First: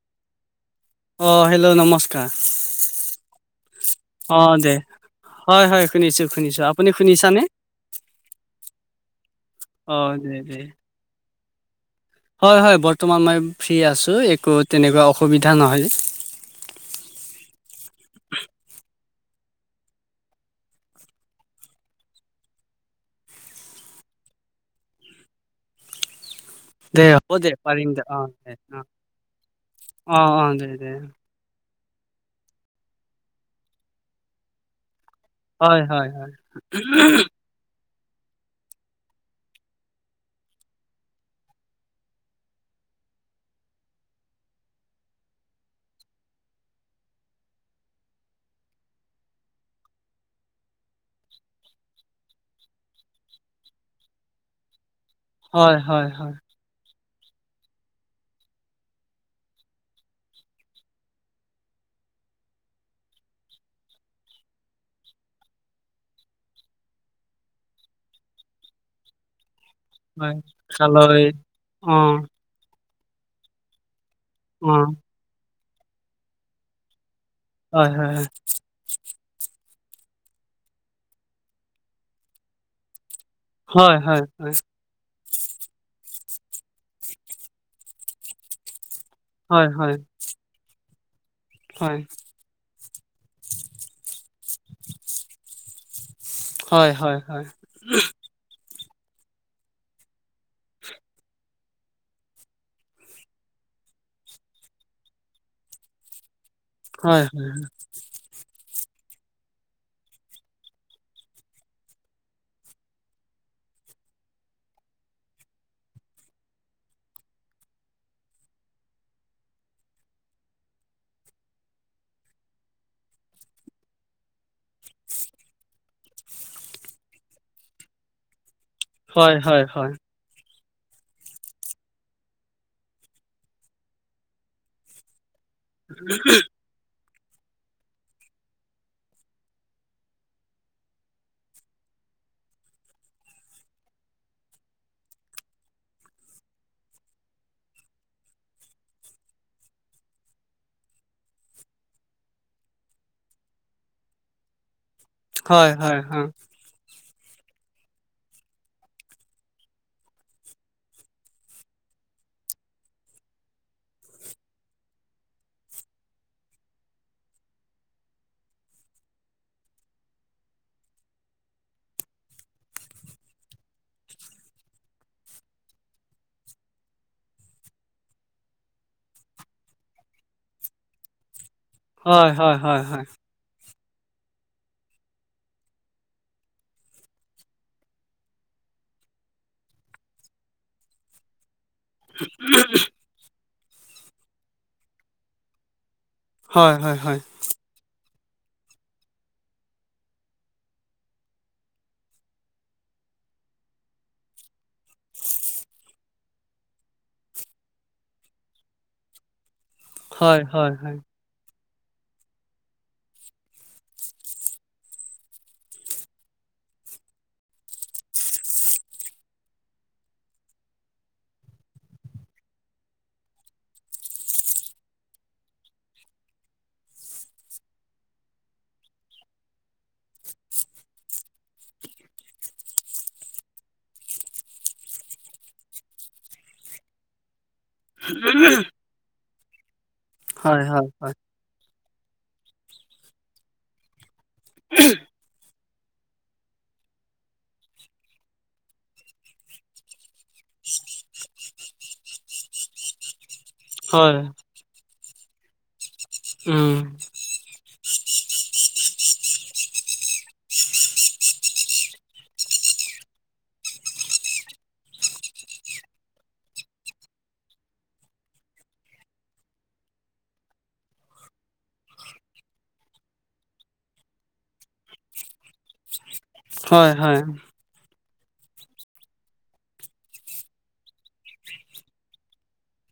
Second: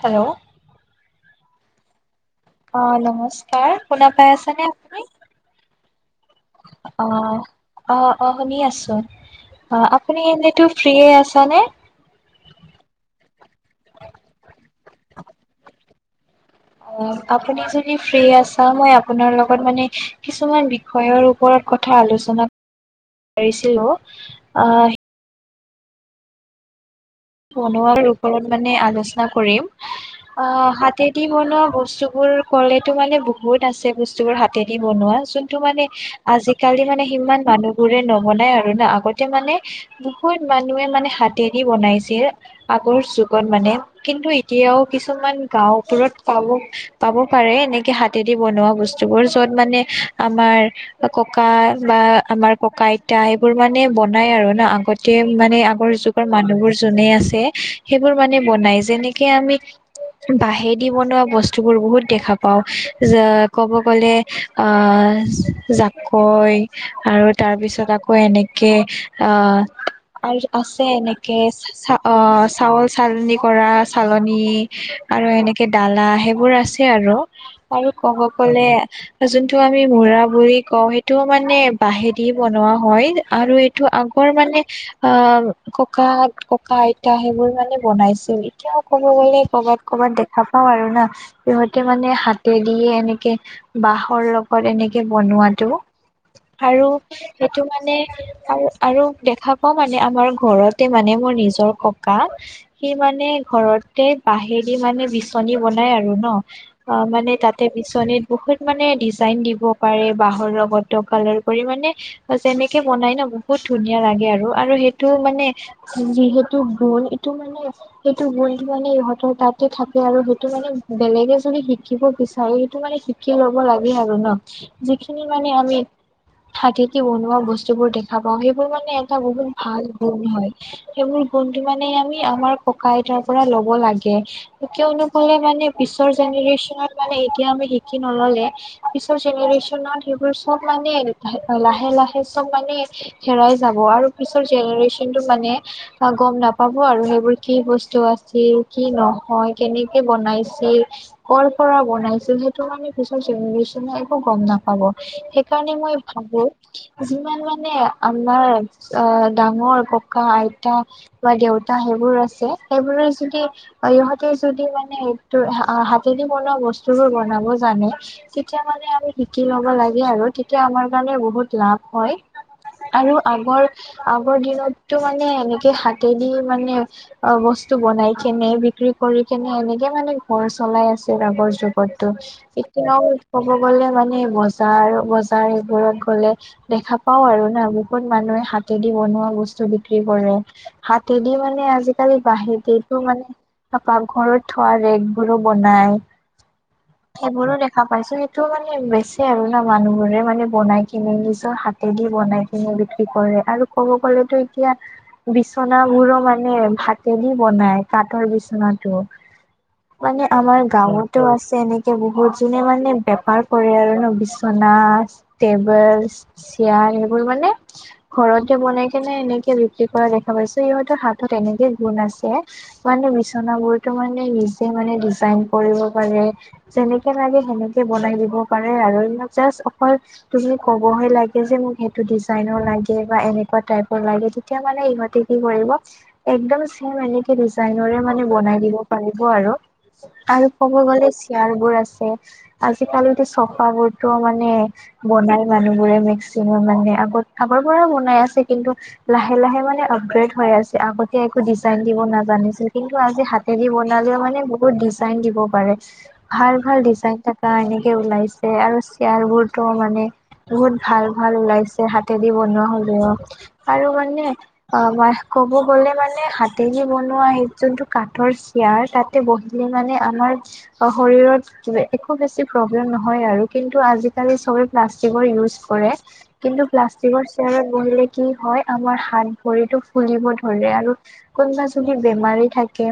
Hello অ hello নমস্কাৰ অ', নমস্কাৰ শুনা পায় অ আছা নে দে আপুনি? হয় হয় শুনিছো শুনিছো আপুনি অ', শুনিছানে অ', অ', শুনি আছোঁ। অ', আপুনি দে দে এনেটো ফ্ৰিয়ে আছা নে? হয় হয়, বৰ্তমান মই ফ্ৰী আছোঁ, একো তেনেকুৱা অসুবিধা নহয়। অ', আপুনি যদি ফ্ৰী আছা, মই আপোনাৰ লগত মানে কিছুমান বিষয়ৰ ওপৰত কথা আলোচনা কৰিছিলোঁ, আহ দে দে পাৰিম বনোৱাৰ দে অ ওপৰত দে মানে অ আলোচনা কৰিম, অ অ আহ দে দে হাতেদি বনোৱা বস্তু বস্তুবোৰ ক'লেতো মানে বহুত আছে, বস্তু বোৰ হাতে দি বনোৱা যোনটো হয় মানে হয় হয় আজিকালি মানে সিমান মানুহ বোৰে নবনাই আৰু না, আগতে মানে বহুত মানুহে মানে হাতেদি বনাইছে যিয়ে, আগৰ যুগত মানে, কিন্তু এতিয়াও কিছুমান গাওঁবোৰত পাব পাব পাৰে, এনেকে হাতেদি বনোৱা বস্তু বোৰ, য'ত মানে আমাৰ ককা বা আমাৰ ককা আইতা, এইবোৰ মানে বনাই আৰু না, আগতে মানে হয় আগৰ হয় যুগৰ হয় মানুহ বোৰ আছে, সেইবোৰ মানে বনাই, যেনেকে আমি বাঁহেদি বনোৱা বস্তুবোৰ বহুত দেখা পাওঁ, যে ক'ব গ'লে আহ জাকৈ, আৰু তাৰপিছত আকৌ এনেকে হয় আৰু আছে, খালৈ এনেকে চা অ', চাউল চালনি কৰা চালনী, আৰু এনে কে দালা, সেইবোৰ আছে আৰু, অ আৰু ক'ব গ'লে যোনটো টো আমি মৰা বুলি কওঁ, সেইটোৱো মানে বাঁহেদি বনোৱা হয়। আৰু এইটো, হয় হয় আগৰ হয় মানে অ' ককা ককা আইতা সেইবোৰ মানে বনাইছিল, এতিয়া ক'ব গ'লে হয় ক'বাত হয় ক'বাত দেখা পাওঁ আৰু না। সিহঁতে হয় মানে হাতে দিয়ে, এনেকে বাঁহৰ লগত এনেকে বনোৱাটো আৰু হয় হয় হয় সেইটো মানে, আৰু আৰু দেখা পাওঁ মানে, আমাৰ ঘৰতে মানে মোৰ নিজৰ ককা, সি মানে ঘৰতে বাঁহেদি মানে বিচনী বনাই আৰু ন' অ', হয় মানে হয় তাতে বিচনীৰ বহুত মানে ডিজাইন দিব পাৰে, বাঁহৰ লগত কালাৰ কৰি মানে, যেনেকে বনাই ন', বহুত ধুনীয়া লাগে আৰু, আৰু সেইটো মানে যিহেতু গুণ এইটো মানে সেইটো গুণ মানে ইহঁতৰ তাতে থাকে আৰু সেইটো মানে বেলেগে যদি শিকিব বিচাৰে সেইটো মানে শিকি ল'ব লাগে আৰু ন যিখিনি মানে আমি হাতেদি বনোৱা বস্তু বোৰ দেখা পাওঁ। সেইবোৰ মানে এটা হয় বহুত হয় ভাল হয় গুণ হয়। সেইবোৰ গুণটো মানে আমি আমাৰ ককা আইতাৰ পৰা ল'ব লাগে, কিয়নো ক'লে মানে পিছৰ জেনেৰেশ্যনত এতিয়া আমি শিকি নললে পিছৰ জেনেৰেশ্যনত সেইবোৰ চ'ব মানে লাহে লাহে লাহে চব মানে হেৰাই যাব আৰু পিছৰ জেনেৰেচন টো মানে গ'ম নাপাবো আৰু সেইবোৰ কি বস্তু আছিল কি নহয় কেনেকে বনাই। বনাই ছিল কৰ পৰা বনাইছিল, সেইটো মানে পিছৰ জেনেৰেচন নে একো গ'ম নাপাব। সেইকাৰণে হয় মই হয় হয় ভাবো। যিমান মানে আমাৰ অ' ডাঙৰ ককা-আইতা বা দেউতা সেইবোৰ আছে, সেইবোৰে যদি ইহঁতে যদি মানে হাতেদি বনোৱা বস্তু বোৰ বনাব জানে তেতিয়া মানে আমি শিকি ল'ব লাগে। আৰু তেতিয়া আমাৰ কাৰণে বহুত লাভ হয় আৰু আগৰ আগৰ দিনত টো মানে এনেকে হাতে দি মানে অ' বস্তু বনাই কেনে বিক্ৰী কৰি কেনে এনেকে মানে ঘৰ চলাই আছিল আগৰ যুগতো হয় হয় হয় হয় হয় এতিয়াও উৎসৱ গ'লে মানে বজাৰ বজাৰ এইবোৰত গ'লে দেখা পাওঁ আৰু না বহুত মানুহে হাত হাতেদি বনোৱা বস্তু বিক্ৰী কৰে হাতেদি মানে আজিকালি বাহেকিতো মানে। ত পাকঘৰত থোৱা ৰেগ বোৰো বনাই হয় হয় হয় হয় সেইবোৰো দেখা পাইছো। সেই টো মানে বেচে আৰু না মানুহ বোৰে মানে বনাই কিনে নিজৰ হাতে দি বনাই কিনি বিক্ৰী কৰে। আৰু ক'ব গ'লে তো এতিয়া বিচনা বোৰো মানে হাতেদি বনাই কাঠৰ বিচনাটো মানে হয় আমাৰ হয় হয় গাঁৱতো আছে এনেক বহুত যোনে মানে বেপাৰ কৰে আৰু ন, বিচনা, টেবলছ, চেয়া সেইবোৰ মানে, ঘৰতে বনাইকেনে এনে বিক্ৰী কৰা দেখা পাইছো, ইহঁতৰ হাতত এনেকে গুণ আছে, মানে বিচনা বোৰতো মানে নি যিমানে ডিজাইন কৰিব পাৰে, যেনেকে লাগে সেনেকে বনাই দিব পাৰে, [unintelligible] যাচ অকল তুমি ক'বহে লাগে যে মোক সেইটো ডিজাইনৰ লাগে বা এনেকুৱা টাইপৰ লাগে। এতিয়া মানে ইহঁতে কি কৰিব, একদম চেম এনেকে ডিজাইনৰে মানে বনাই দিব পাৰে। ব আৰু। আৰু হয় ক'ব হয় গ'লে হয় চেয়াৰ বোৰ আছে, আজিকালিতো চফাবোৰ টো মানে বনাই মানুহবোৰে মেক্সিমাম মানে আগত-আগৰ পৰাই বনাই আছে। কিন্তু লাহে-লাহে মানে আপগ্ৰেড হৈ আছে, আগতে একো ডিজাইন দিব নাজানিছিল, কিন্তু আজি হাত হেৰি হয় বনালেও মানে বহুত ডিজাইন দিব পাৰে। উম ভাল-ভাল ডিজাইন থাকা এনেকে ওলাইছে, আৰু চ চেয়াৰ বোৰতো মানে, বহুত ভাল-ভাল ওলাইছে হাতেদি বনোৱা হ'লেও। আৰু মানে অ' মই ক'ব গ'লে মানে হাতেদি বনোৱা সেই যোনটো কাঠৰ চেয়াৰ চেয়াৰ, তাতে বহিলে মানে আমাৰ শৰীৰত একো বেছি প্ৰব্লেম নহয় আৰু কিন্ত কিন্তু আজিকালি চবে প্লাষ্টিকৰ ইওছ কৰে, কিন্তু হয় হয় প্লাষ্টিকৰ চেয়াৰত বহিলে কি হয় আমাৰ হাত ভৰিটো ফুলিব ধৰে, আৰু কোনোবা যদি বেমাৰী থাকে।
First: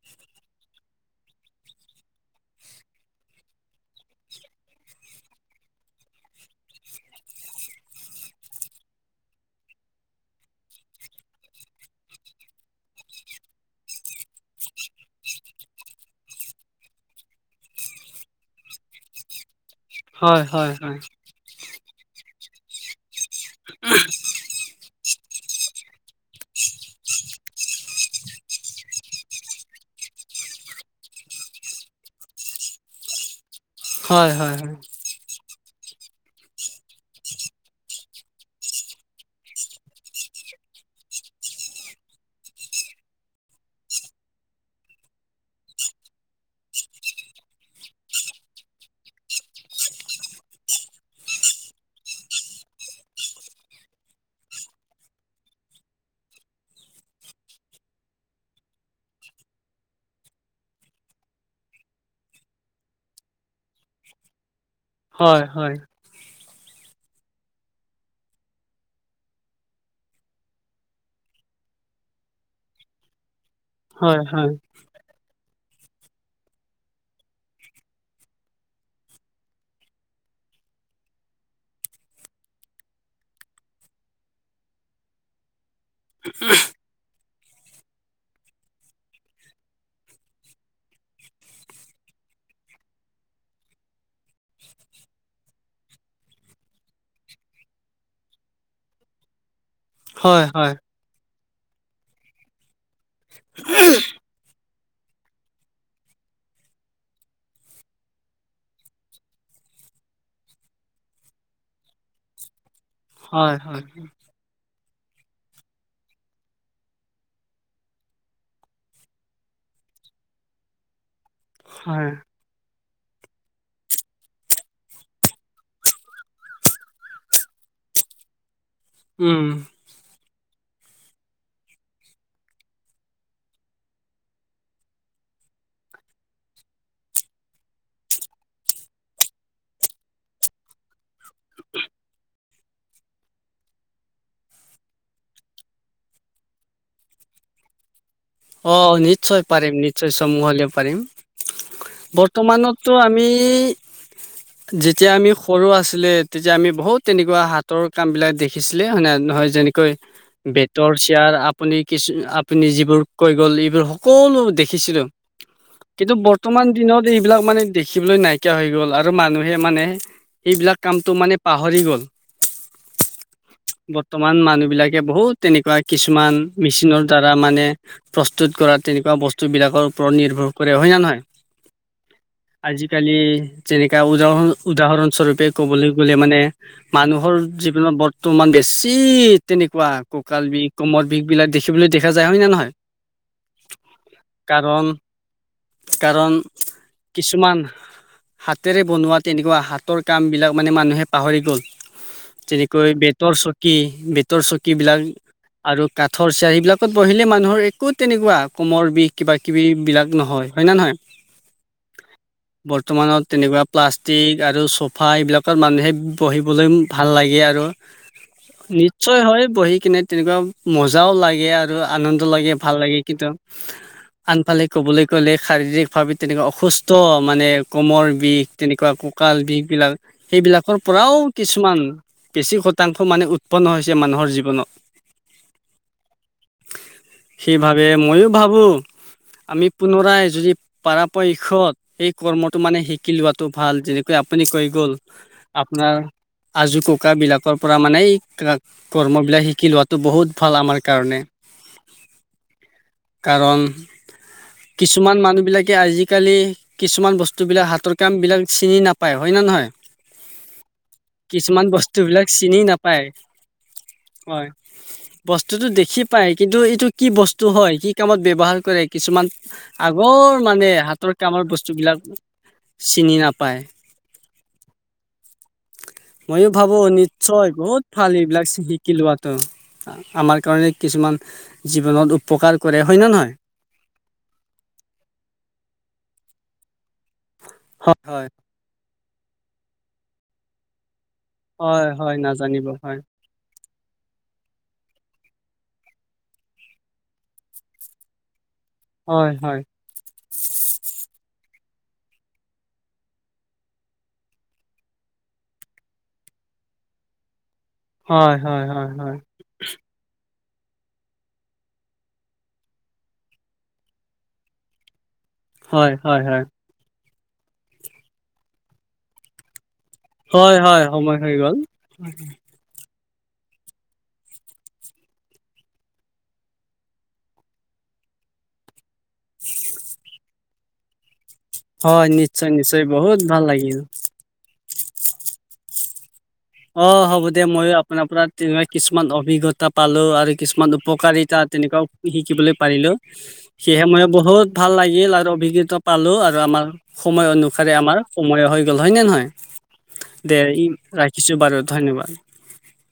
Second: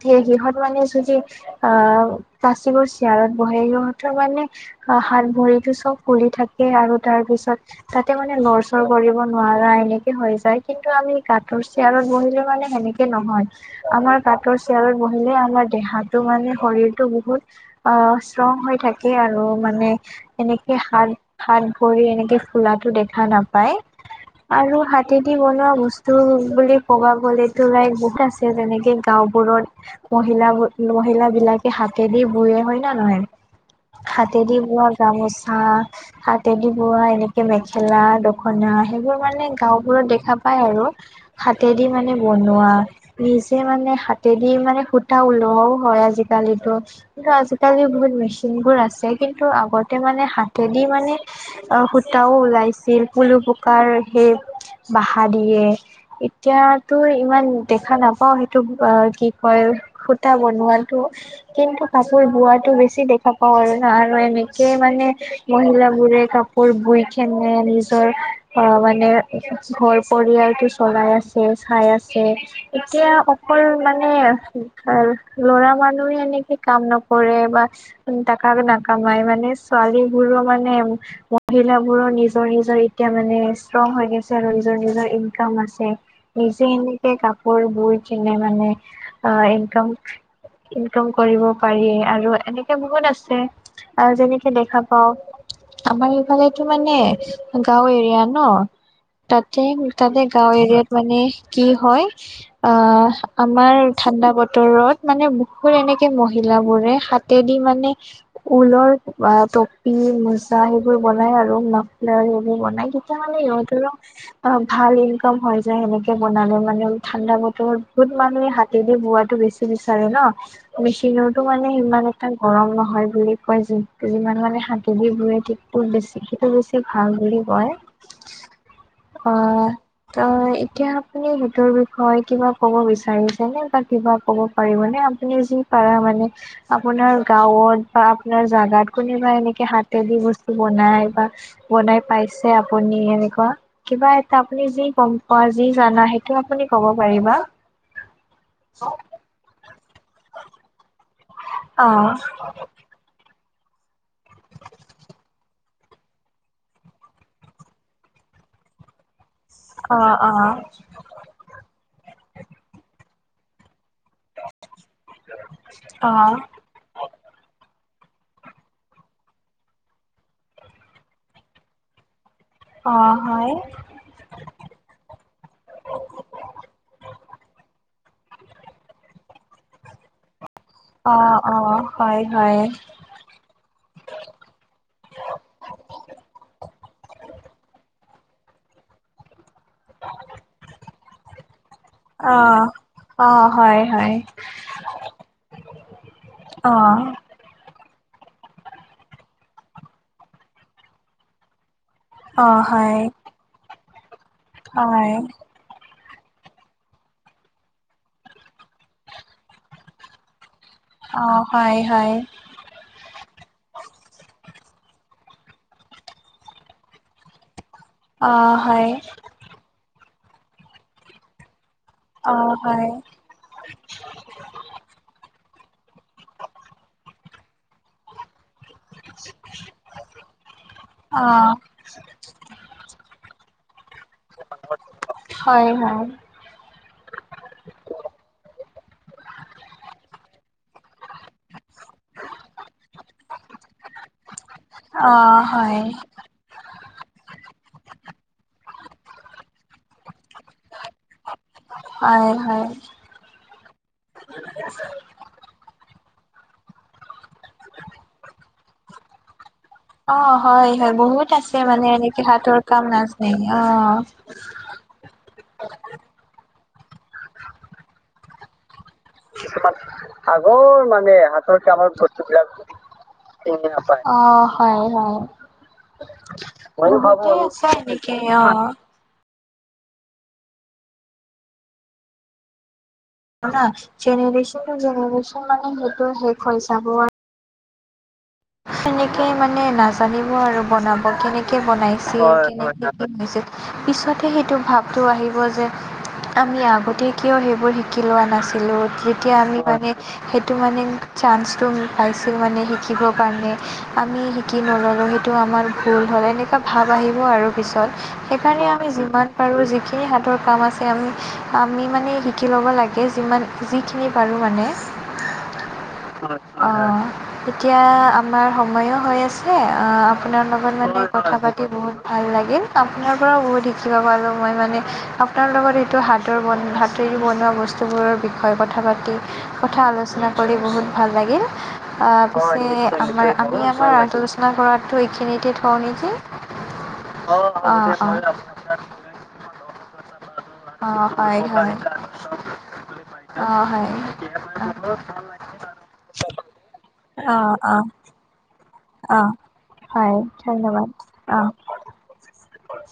থে সিহঁত মানে যদি অ' প্লাষ্টিকৰ চিয়াৰত বহে সিহঁতৰ মানে হাত ভৰিটো চব ফুলি থাকে আৰু তাৰ পিছত তাতে মানে লৰচৰ কৰিব নোৱাৰা এনেকে হৈ যায়, কিন্তু আমি কাঠৰ চেয়াৰত বহিলে মানে সেনেকে নহয়, আমাৰ কাঠৰ চেয়াৰত বহিলে আমাৰ দেহাটো মানে শৰীৰটো বহুত অ' ষ্ট্ৰং হৈ থাকে আৰু মান নে হয় হয় এনেকে হয় হাত-হাত ভৰি এনেকে ফুলাটো দেখা নাপায়, আৰু হাত হাতেদি বনোৱা বস্তু বুলি ক'বা গলেতো লাইক বহুত আছে। যেনেকে গাওঁবোৰত মহিলা-মহিলা বিলাকে হাতেদি বয়ে হয়নে নহয়। হয় হয় হাতেদি বোৱা গামোচা হা, হাতেদি বোৱা এনেকে মেখেলা, দখনা সেইবোৰ মানে গাওঁবোৰত দেখা পায় আৰু। হাতেদি মানে বনোৱা, নিজে মানে হাতেদি মানে সুতা ওলোৱাও হয় আজিকালিতো, কিন্তু আজিকালি বহুত মেচিনবোৰ আ আহিছে, কিন্তু আগতে মানে হাতেদি মানে অ' সূতাও ওলাইছিল পুলু পোক কাৰ সেই বাহা দিয়ে, এতিয়াতো ইমান দেখা নাপাওঁ সেইটো অ' কি কয় সুতা বনোৱাটো, কিন্তু কাপোৰ বোৱাটো বেছি দেখা পাওঁ। আৰু এনেকেই মানে হয় হয় মহিলবোৰে কাপোৰ বোইকেনে নিজৰ অ' মানে ঘৰ পৰিয়ালটো চলাই আছে, চাই আছে, এতিয়া অক অকল মানে হয় হয় শিক্ষাৰ ল'ৰা মানুহে এনেকে কাম নকৰে বা টাকা নাকমাই মানে ছোৱালীবোৰো মানে মহিলাবোৰৰ নিজৰ-নিজৰ এতিয়া মানে ষ্ট্ৰংহৈ গৈছে আৰু নিজৰ-নিজৰ ইনকাম আছে, নিজে এনেকে কাপ কাপোৰ বৈ-বৈ কিনে মানে অ' ইনকাম ইনকাম কৰিব পাৰি আৰু এনেকে বহুত আছে, আ, যেনেকে দেখা পাওঁ। আমাৰ এইফালেতো মানে [inaudible] গাঁও এৰিয়া ন, তাতে-তাতে হয় গাঁও হয় এৰিয়াত মানে কি হয় আ, আমাৰ ঠাণ্ডা বতৰত মানে বহুত এনেকে মহিলা লা বোৰে, হাতেদি মানে ঊলৰ টপি, মোজা সেইবোৰ বনাই আৰু মাফলাৰ সেইবোৰ বনাই তেতিয়া মানে হয় হয় ইহঁতৰো অ' ভাল ইনকাম হৈ যায়, সেনেকে বনালে মানে ঠাণ্ডা বতৰত বহুত মানুহে হাতেদি বোৱাটো বেছি বিচাৰে ন, মেচিনৰতো মানে সিমান হয় এটা গৰম নহয়। হয় বুলি কয়, যি-যিমান মানে হাতেদি বুৰে ঠিকটো বেছি, সেইটো বেছি ভাল। বুলি কয়। উম অ' অ' এতিয়া আপুনি সেইটোৰ বিষয়ে কিবা ক'ব বিচাৰিছেনে বা কিবা ক'ব পাৰিবনে। যি পাৰ মানে আপোনাৰ গাঁৱত বা আপোনাৰ জাগাত কোনোবা এনেকে হাতে দি বস্তু বনাই বা বনাই পাইছে আপুনি এনেকুৱা কিবা এটা আপুনি যি গ'ম পোৱা যি জানা সেইটো আপুনি ক'ব পাৰিবা। পাৰিবা। অ'নিশ্চয় পাৰিম নিশ্চয় চমুহলে পাৰিম। অ', বৰ্তমানতো আমি এই যেতিয়া আমি সৰু আছিলে তেতিয়া আমি বহুত তেনেকুৱা হাতৰ কাম বিলাক দেখিছিলে হয় ন নহয়। যেনেকৈ অ', অ', বেটৰ চেয়াৰ আপুনি কিছু আপুনি যিবোৰ কৈ গ'ল এইবোৰ সোকলো দেখিছিলো। কিন্তু অ', বৰ্তমান দিনত এইবিলাক মানে দেখিবলৈ নাইকিয়া হৈ গ'ল আৰু মানুহে মানে সেইবিলাক কামটো মানে পাহৰি গ'ল। অ' হয়। বৰ্তমান মানুহ বিলাকে বহুত তেনেকুৱা কিছুমান মেচিনৰ দ্বাৰা মানে প্ৰস্তুত কৰা তেনেকুৱা বস্তু বিলাকৰ ওপৰত নিৰ্ভৰ কৰে হয় ন নহয়। অ', অ', হয়, হয়। আজিকালি যেনেকা উদাহৰণ উদাহৰণ স্বৰূপে ক'বলৈ গ'লে মানে মানুহৰ জীৱনত বৰ্ত তোমান বেছি তেনেকুৱা কঁকাল বিষ, কমৰ বিষ বিলাক দেখিবলৈ দেখা যায়, হয় নে অ', নহয়। অ', হয়, হয়। কাৰণ, কাৰণ অ', অ', কিছুমান। হাতেৰে বনোৱা তেনেকুৱা হাতৰ কাম বিলাক মানে মানুহে পাহৰি গ'ল। হয়, তেনেকৈ হয়, বেতৰ চকী বেতৰ চকী বিলাক আৰু কাঠৰ চিয়াৰ সিবিলাকত বহিলে মানুহৰ একো তেনেকুৱা কোমৰ বিষ কিবা কিবি বিলাক নহয়। হয় ন নহয় অ', হয়, হয়। বৰ্তমানত তেনেকুৱা প্লাষ্টিক আৰু চ ফা এইবিলাকত মানুহে বহিবলৈ ভাল লাগে আৰু। অ', হয়, নিশ্চয় হয়, বহি কিনে তেনেকুৱা মজাও লাগে আৰু আনন্দ লাগে। অ', ভাল হয়, লাগে, কিন্তু আনফালে ক'বলৈ গ'লে। শাৰীৰিক ভাৱে তেনেকুৱে অসুস্থ মানে কমৰ বিষ। তেনেকুৱা কঁকাল বিষ বিলাক। সেইবিলাকৰ পৰাও অ', কিছুমান বেছি শতাংশ মানে উৎপন্ন হৈছে মানুহৰ জীৱনত হয়, হয়। সেই ভাবে মইয়ো ভাবো আমি পুনৰাই যদি পৰাপক্ষত সেই কৰ্মটো মানে শিকি লোৱাটো ভাল যেনেকৈ আপুনি কৈ গ'ল। অ', আপুনি [unintelligible] আজোকোক কোকাবিলাকৰ পৰা মানে কৰ্মবিলাক শিকি লোৱাটো বহুত ভাল আমাৰ কাৰণে। হয়, হয়, কাৰণ কিছুমান মানুহ বিলাকে আজি আজিকালি কিছুমান বস্তুবিলাক হাতৰ কামবিলাক চিনি নাপায় হয়নে নহয়। অ' হয়, হয়, বহুত আছে কিছুমান মানে বস্তু এনেকে বিলাক হাতৰ চিনি কাম নাপায় নাজানে অ'। বস্তুতটো দেখি পায়, কিন্তু এইটো কি বস্তু হয়, কি কামত ব্যৱহাৰ কৰে কিছুমান আগৰ আগৰ হাতৰ মানে কামৰ বস্তু হাতৰকে আমাৰ বিলাক বস্তু বিলাক চিনি নাপায় অ, হয়, হয়। ময়ো ভাবো বহুতেই নিশ্চয় আছে বহুত ভাল এনেকে এইবিলাক অ', শিকি লোৱাটো। আমাৰ কাৰণে কিছুমান জীৱনত উপকাৰ কৰে। হয় নে নহয় জনা জেনেৰেচন টো জেনেৰেচন মানে সেইটো শেষ হৈ যাব আৰু হয়, হয়। সেনেকেই মানে নাজানিব আৰু বনাব। কেনেকে হয় হয় বনাইছিল নাজানিব হয় কে পিছতে সেইটো ভাব টো আহিব যে আমি আগতে কিয় সেইবোৰ শিকি লোৱা নাছিলোঁ। হয় তেতিয়া আমি হয় মানে সেইটো মানে চান্স টো পাইছিলোঁ মানে শিকিব। কাৰণে আমি শিকি নল'লোঁ সেইটো আমাৰ ভুল হ'ল এনেকুৱা ভাৱ আহিব আৰু। পিছত হয় হয় সেইকাৰণে হয় আমি হয় যিমান পাৰো যিখিনি হাতৰ কাম আছে, আমি আমি মানে শিকি ল'ব লাগে, যিমান যিখিনি পাৰোঁ মানে হয় হয় হয় অ' এতিয়া আমাৰ সময়ো হৈ আছে। অ' আপোনাৰ হয় লগত হয় মানে সময় হৈ কথা গ'ল পাতি বহুত ভাল লাগিল। আপোনাৰ পৰাও বহুত শিকিব পালোঁ, মই মানে আপোনাৰ লগত এইেটো হাতৰ বন হাতে বনোৱা বস্তুবোৰ বোৰৰ বিষয়ে কথা পাতি কথা আলোচনা কৰি বহুত ভাল লাগিল। হয় অ', নিশ্চয়, পিছে নিশ্চয়। বহুত আমাৰ ভাল আমি লাগিল আমাৰ আ আলোচনা কৰাতো এইখিনিতে থওঁ নেকি। অ' হ'ব দিয় অ'। মইো অ', আপোনাৰ পৰা তেনেকুৱা কিছুমান অভিজ্ঞতা পালো আৰু কিছুমান উপকাৰী হয়, হয়। তেনেকুৱাও শিকিবলৈ পাৰিলো। অ', হয়। সেয়েহে মই বহুত ভাল লাগিল আৰু অভিজ্ঞতা পালো। আৰু আমাৰ সময় অ', অনুসাৰে অ'। আমাৰ সময় হৈ গ'ল হয় নে অ নহয় হয় দে ই ৰা। অ বাৰু, ধন্যবাদ। ধন্যবাদ।